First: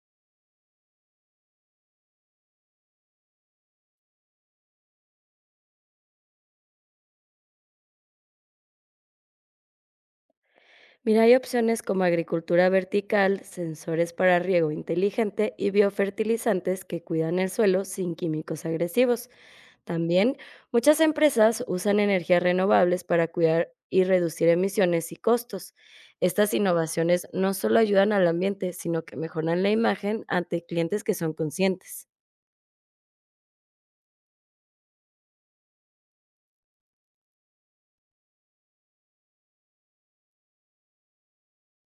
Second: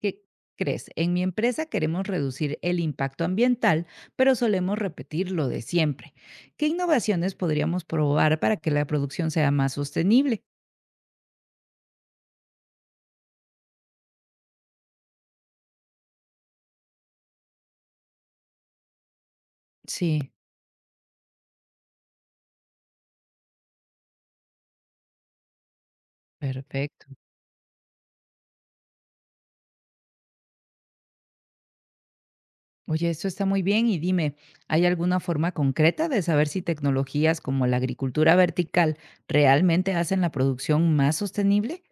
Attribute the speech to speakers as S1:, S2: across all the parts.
S1: ¿Qué crees? En mi empresa queremos reducir el impacto ambiental, pero solemos repetir lo de siempre. ¿Qué innovaciones podríamos probar para que la producción sea más sostenible?
S2: Mira, hay opciones como agricultura vertical, sensores para riego inteligente y biofertilizantes que cuidan el suelo sin químicos agresivos.
S1: Sí,
S2: También muchas empresas usan energías renovables para cuidar y reducir emisiones y costos. Estas
S1: perfecto.
S2: innovaciones no solo ayudan al ambiente, sino que mejoran la imagen ante clientes que son conscientes.
S1: Oye, esto está muy bien y dime, ¿hay alguna forma concreta de saber si tecnologías como la agricultura vertical realmente hacen la producción más sostenible?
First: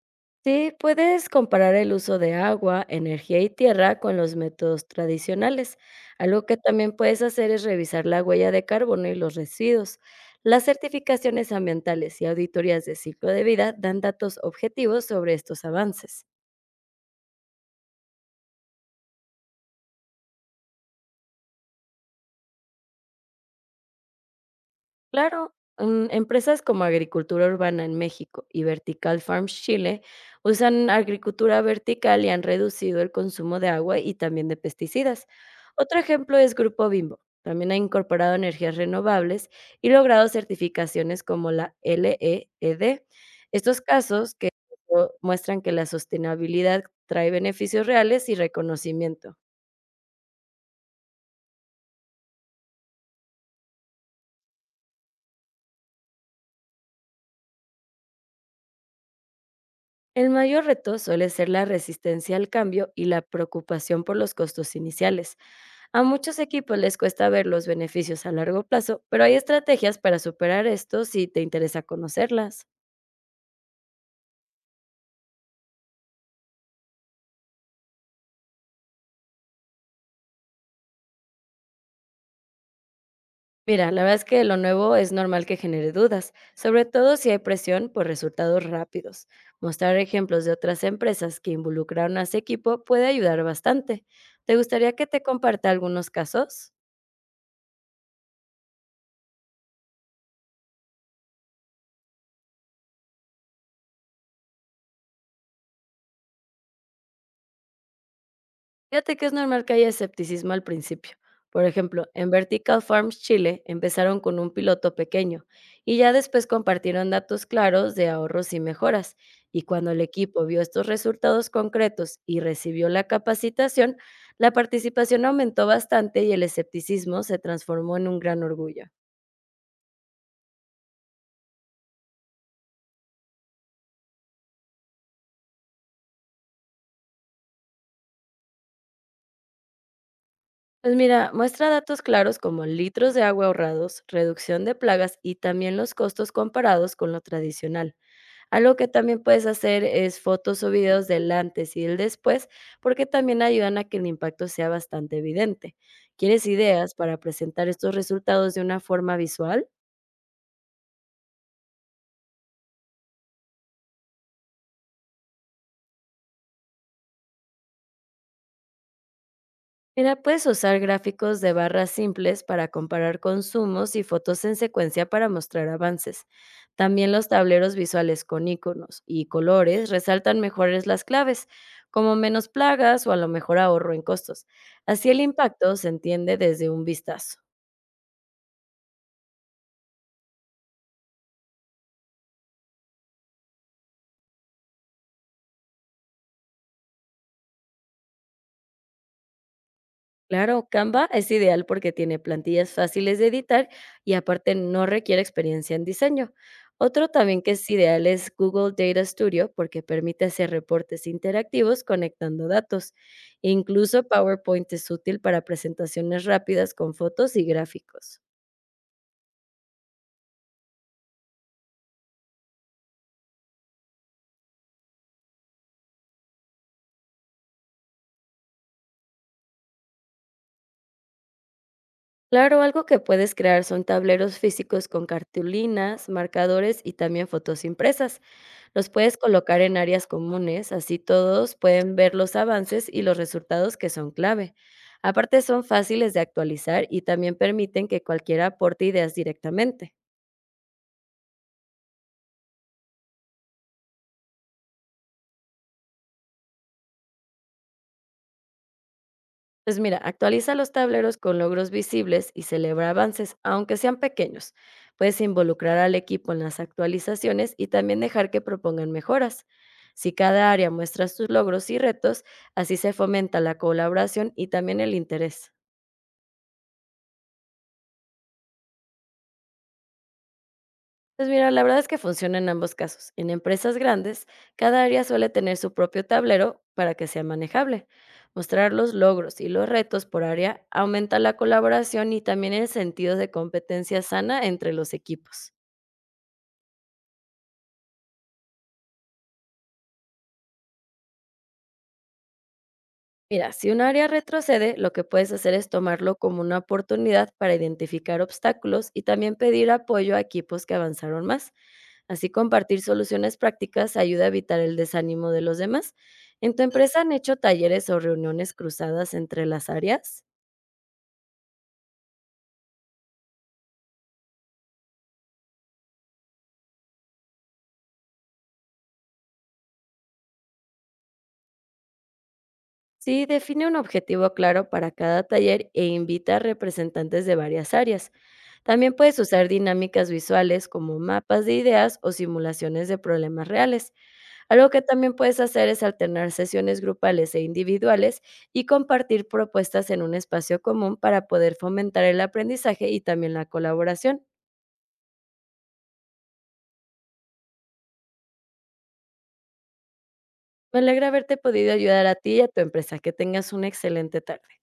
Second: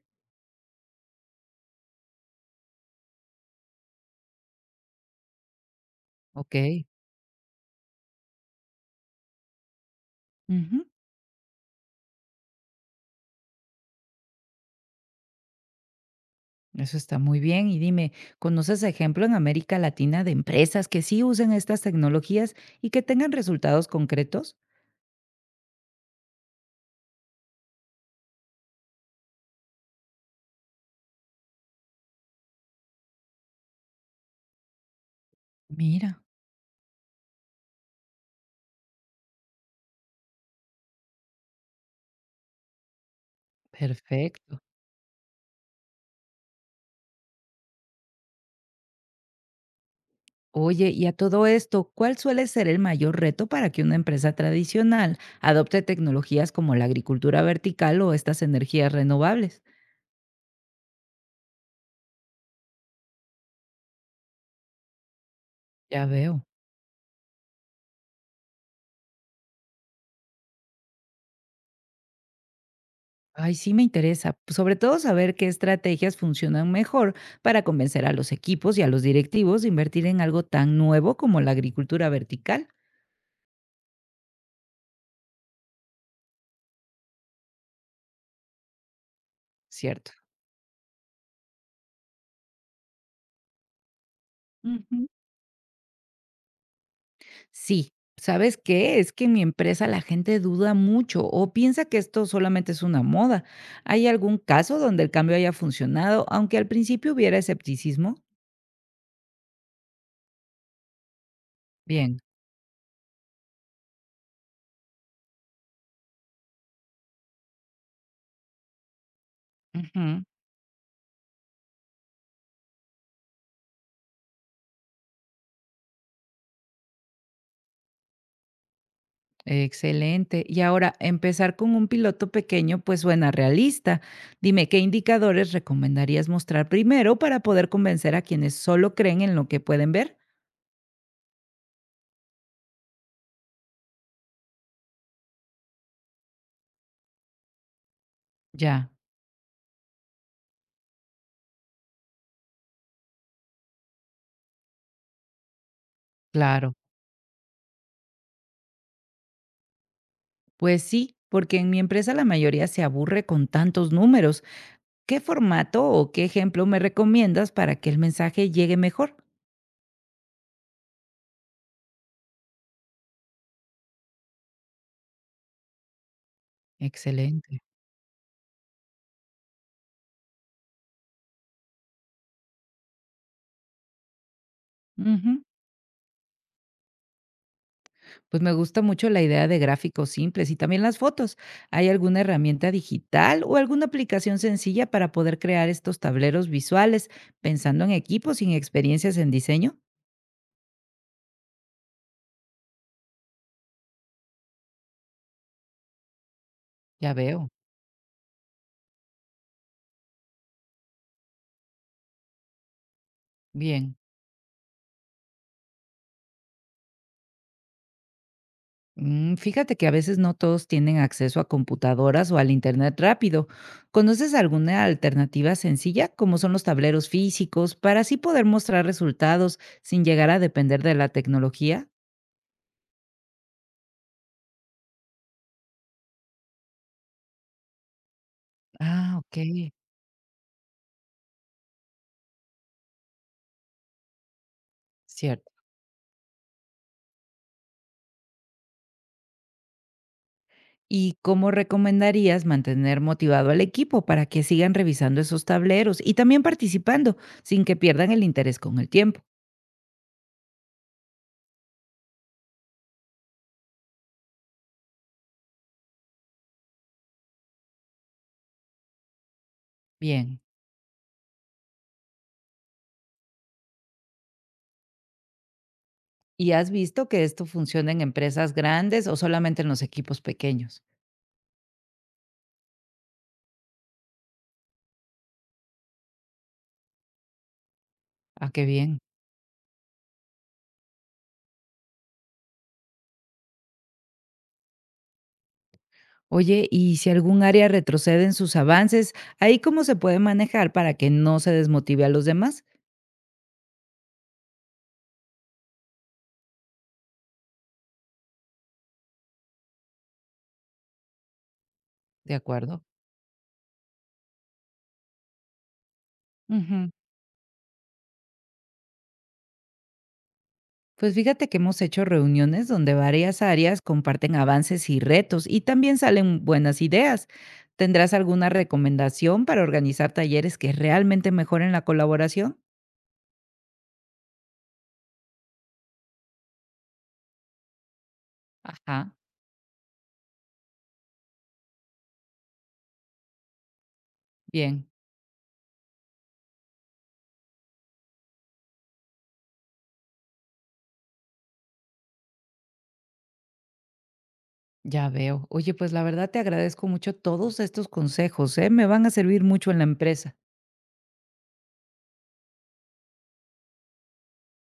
S2: Sí, puedes comparar el uso de agua, energía y tierra con los métodos tradicionales. Algo que
S1: Ok.
S2: también puedes hacer es revisar la huella de carbono y los residuos. Las
S1: Ujú.
S2: certificaciones ambientales y auditorías de ciclo de vida dan datos objetivos sobre estos avances.
S1: Eso está muy bien. Y dime, ¿conoces ejemplo en América Latina de empresas que sí usen estas tecnologías y que tengan resultados concretos?
S2: Claro, empresas como Agricultura Urbana en México y Vertical Farms Chile usan agricultura vertical y han reducido el consumo de agua y también de pesticidas. Otro
S1: Mira,
S2: ejemplo es Grupo Bimbo. También ha incorporado energías renovables y logrado certificaciones como la LEED. Estos casos que
S1: perfecto.
S2: muestran que la sostenibilidad trae beneficios reales y reconocimiento.
S1: Oye, y a todo esto, ¿cuál suele ser el mayor reto para que una empresa tradicional adopte tecnologías como la agricultura vertical o estas energías renovables?
S2: El mayor reto suele ser la resistencia al cambio y la preocupación por los costos iniciales. A
S1: Ya
S2: muchos
S1: veo.
S2: equipos les cuesta ver los beneficios a largo plazo, pero hay estrategias para superar esto si te interesa conocerlas.
S1: Ay, sí me interesa, sobre todo saber qué estrategias funcionan mejor para convencer a los equipos y a los directivos de invertir en algo tan nuevo como la agricultura vertical.
S2: Mira, la verdad es que lo nuevo es normal que genere dudas, sobre todo si hay presión por resultados rápidos. Mostrar
S1: Cierto.
S2: ejemplos de otras empresas que involucraron a ese equipo puede ayudar bastante. ¿Te gustaría
S1: Ujú.
S2: que te comparta algunos casos?
S1: Sí, ¿sabes qué? Es que en mi empresa la gente duda mucho o piensa que esto solamente es una moda. ¿Hay algún caso donde el cambio haya funcionado, aunque al principio hubiera escepticismo?
S2: Fíjate que es normal que haya escepticismo al principio. Por ejemplo,
S1: Bien.
S2: en Vertical Farms Chile empezaron con un piloto pequeño y ya después compartieron datos claros de ahorros y mejoras. Y cuando el
S1: Ujú,
S2: equipo vio estos resultados concretos y recibió la capacitación, la participación aumentó bastante y el escepticismo se transformó en un gran orgullo.
S1: excelente. Y ahora, empezar con un piloto pequeño pues suena realista. Dime, ¿qué indicadores recomendarías mostrar primero para poder convencer a quienes solo creen en lo que pueden ver?
S2: Pues mira, muestra datos claros como litros de agua ahorrados, reducción de plagas y también los costos comparados con lo tradicional. Algo que
S1: Ya,
S2: también puedes hacer es fotos o videos del antes y del después, porque también ayudan a que el impacto sea bastante evidente. ¿Quieres
S1: claro.
S2: ideas para presentar estos resultados de una forma visual?
S1: Pues sí, porque en mi empresa la mayoría se aburre con tantos números. ¿Qué formato o qué ejemplo me recomiendas para que el mensaje llegue mejor?
S2: Mira, puedes usar gráficos de barras simples para comparar consumos y fotos en secuencia para mostrar avances. También los
S1: Excelente.
S2: tableros visuales con iconos y colores resaltan mejores las claves, como menos plagas o a lo mejor ahorro en costos. Así el
S1: Ujú.
S2: impacto se entiende desde un vistazo.
S1: Pues me gusta mucho la idea de gráficos simples y también las fotos. ¿Hay alguna herramienta digital o alguna aplicación sencilla para poder crear estos tableros visuales pensando en equipos sin experiencias en diseño?
S2: Claro, Canva es ideal porque tiene plantillas fáciles de editar y aparte no requiere experiencia en diseño. Otro
S1: Ya
S2: también
S1: veo.
S2: que es ideal es Google Data Studio porque permite hacer reportes interactivos conectando datos. E
S1: Bien.
S2: incluso PowerPoint es útil para presentaciones rápidas con fotos y gráficos.
S1: Fíjate que a veces no todos tienen acceso a computadoras o al internet rápido. ¿Conoces alguna alternativa sencilla, como son los tableros físicos, para así poder mostrar resultados sin llegar a depender de la tecnología?
S2: Claro, algo que puedes crear son tableros físicos con cartulinas, marcadores y también fotos impresas. Los
S1: Ah,
S2: puedes
S1: ok,
S2: colocar en áreas comunes, así todos pueden ver los avances y los resultados que son clave. Aparte
S1: cierto.
S2: son fáciles de actualizar y también permiten que cualquiera aporte ideas directamente.
S1: ¿Y cómo recomendarías mantener motivado al equipo para que sigan revisando esos tableros y también participando sin que pierdan el interés con el tiempo?
S2: Pues mira, actualiza los tableros con logros visibles y celebra avances, aunque sean pequeños. Puedes involucrar al equipo en las actualizaciones y también dejar que propongan mejoras. Si
S1: Bien.
S2: cada área muestra sus logros y retos, así se fomenta la colaboración y también el interés.
S1: ¿Y has visto que esto funciona en empresas grandes o solamente en los equipos pequeños?
S2: Pues mira, la verdad es que funciona en ambos casos. En empresas grandes, cada área suele tener su propio tablero para que sea manejable.
S1: Ah, qué
S2: Mostrar los
S1: bien.
S2: logros y los retos por área aumenta la colaboración y también el sentido de competencia sana entre los equipos.
S1: Oye, y si algún área retrocede en sus avances, ¿ahí cómo se puede manejar para que no se desmotive a los demás?
S2: Mira, si un área retrocede, lo que puedes hacer es tomarlo como una oportunidad para identificar obstáculos y también pedir apoyo a equipos que avanzaron más. Así
S1: De acuerdo.
S2: compartir soluciones prácticas ayuda a evitar el desánimo de los demás. ¿En tu
S1: Ujú.
S2: empresa han hecho talleres o reuniones cruzadas entre las áreas?
S1: Pues fíjate que hemos hecho reuniones donde varias áreas comparten avances y retos y también salen buenas ideas. ¿Tendrás alguna recomendación para organizar talleres que realmente mejoren la colaboración?
S2: Sí, define un objetivo claro para cada taller e invita a representantes de varias áreas. También
S1: Ajá,
S2: puedes usar dinámicas visuales como mapas de ideas o simulaciones de problemas reales. Algo que
S1: bien,
S2: también puedes hacer es alternar sesiones grupales e individuales y compartir propuestas en un espacio común para poder fomentar el aprendizaje y también la colaboración.
S1: ya veo. Oye, pues la verdad te agradezco mucho todos estos consejos, ¿eh? Me van a servir mucho en la empresa.
S2: Me alegra haberte podido ayudar a ti y a tu empresa. Que tengas una excelente tarde.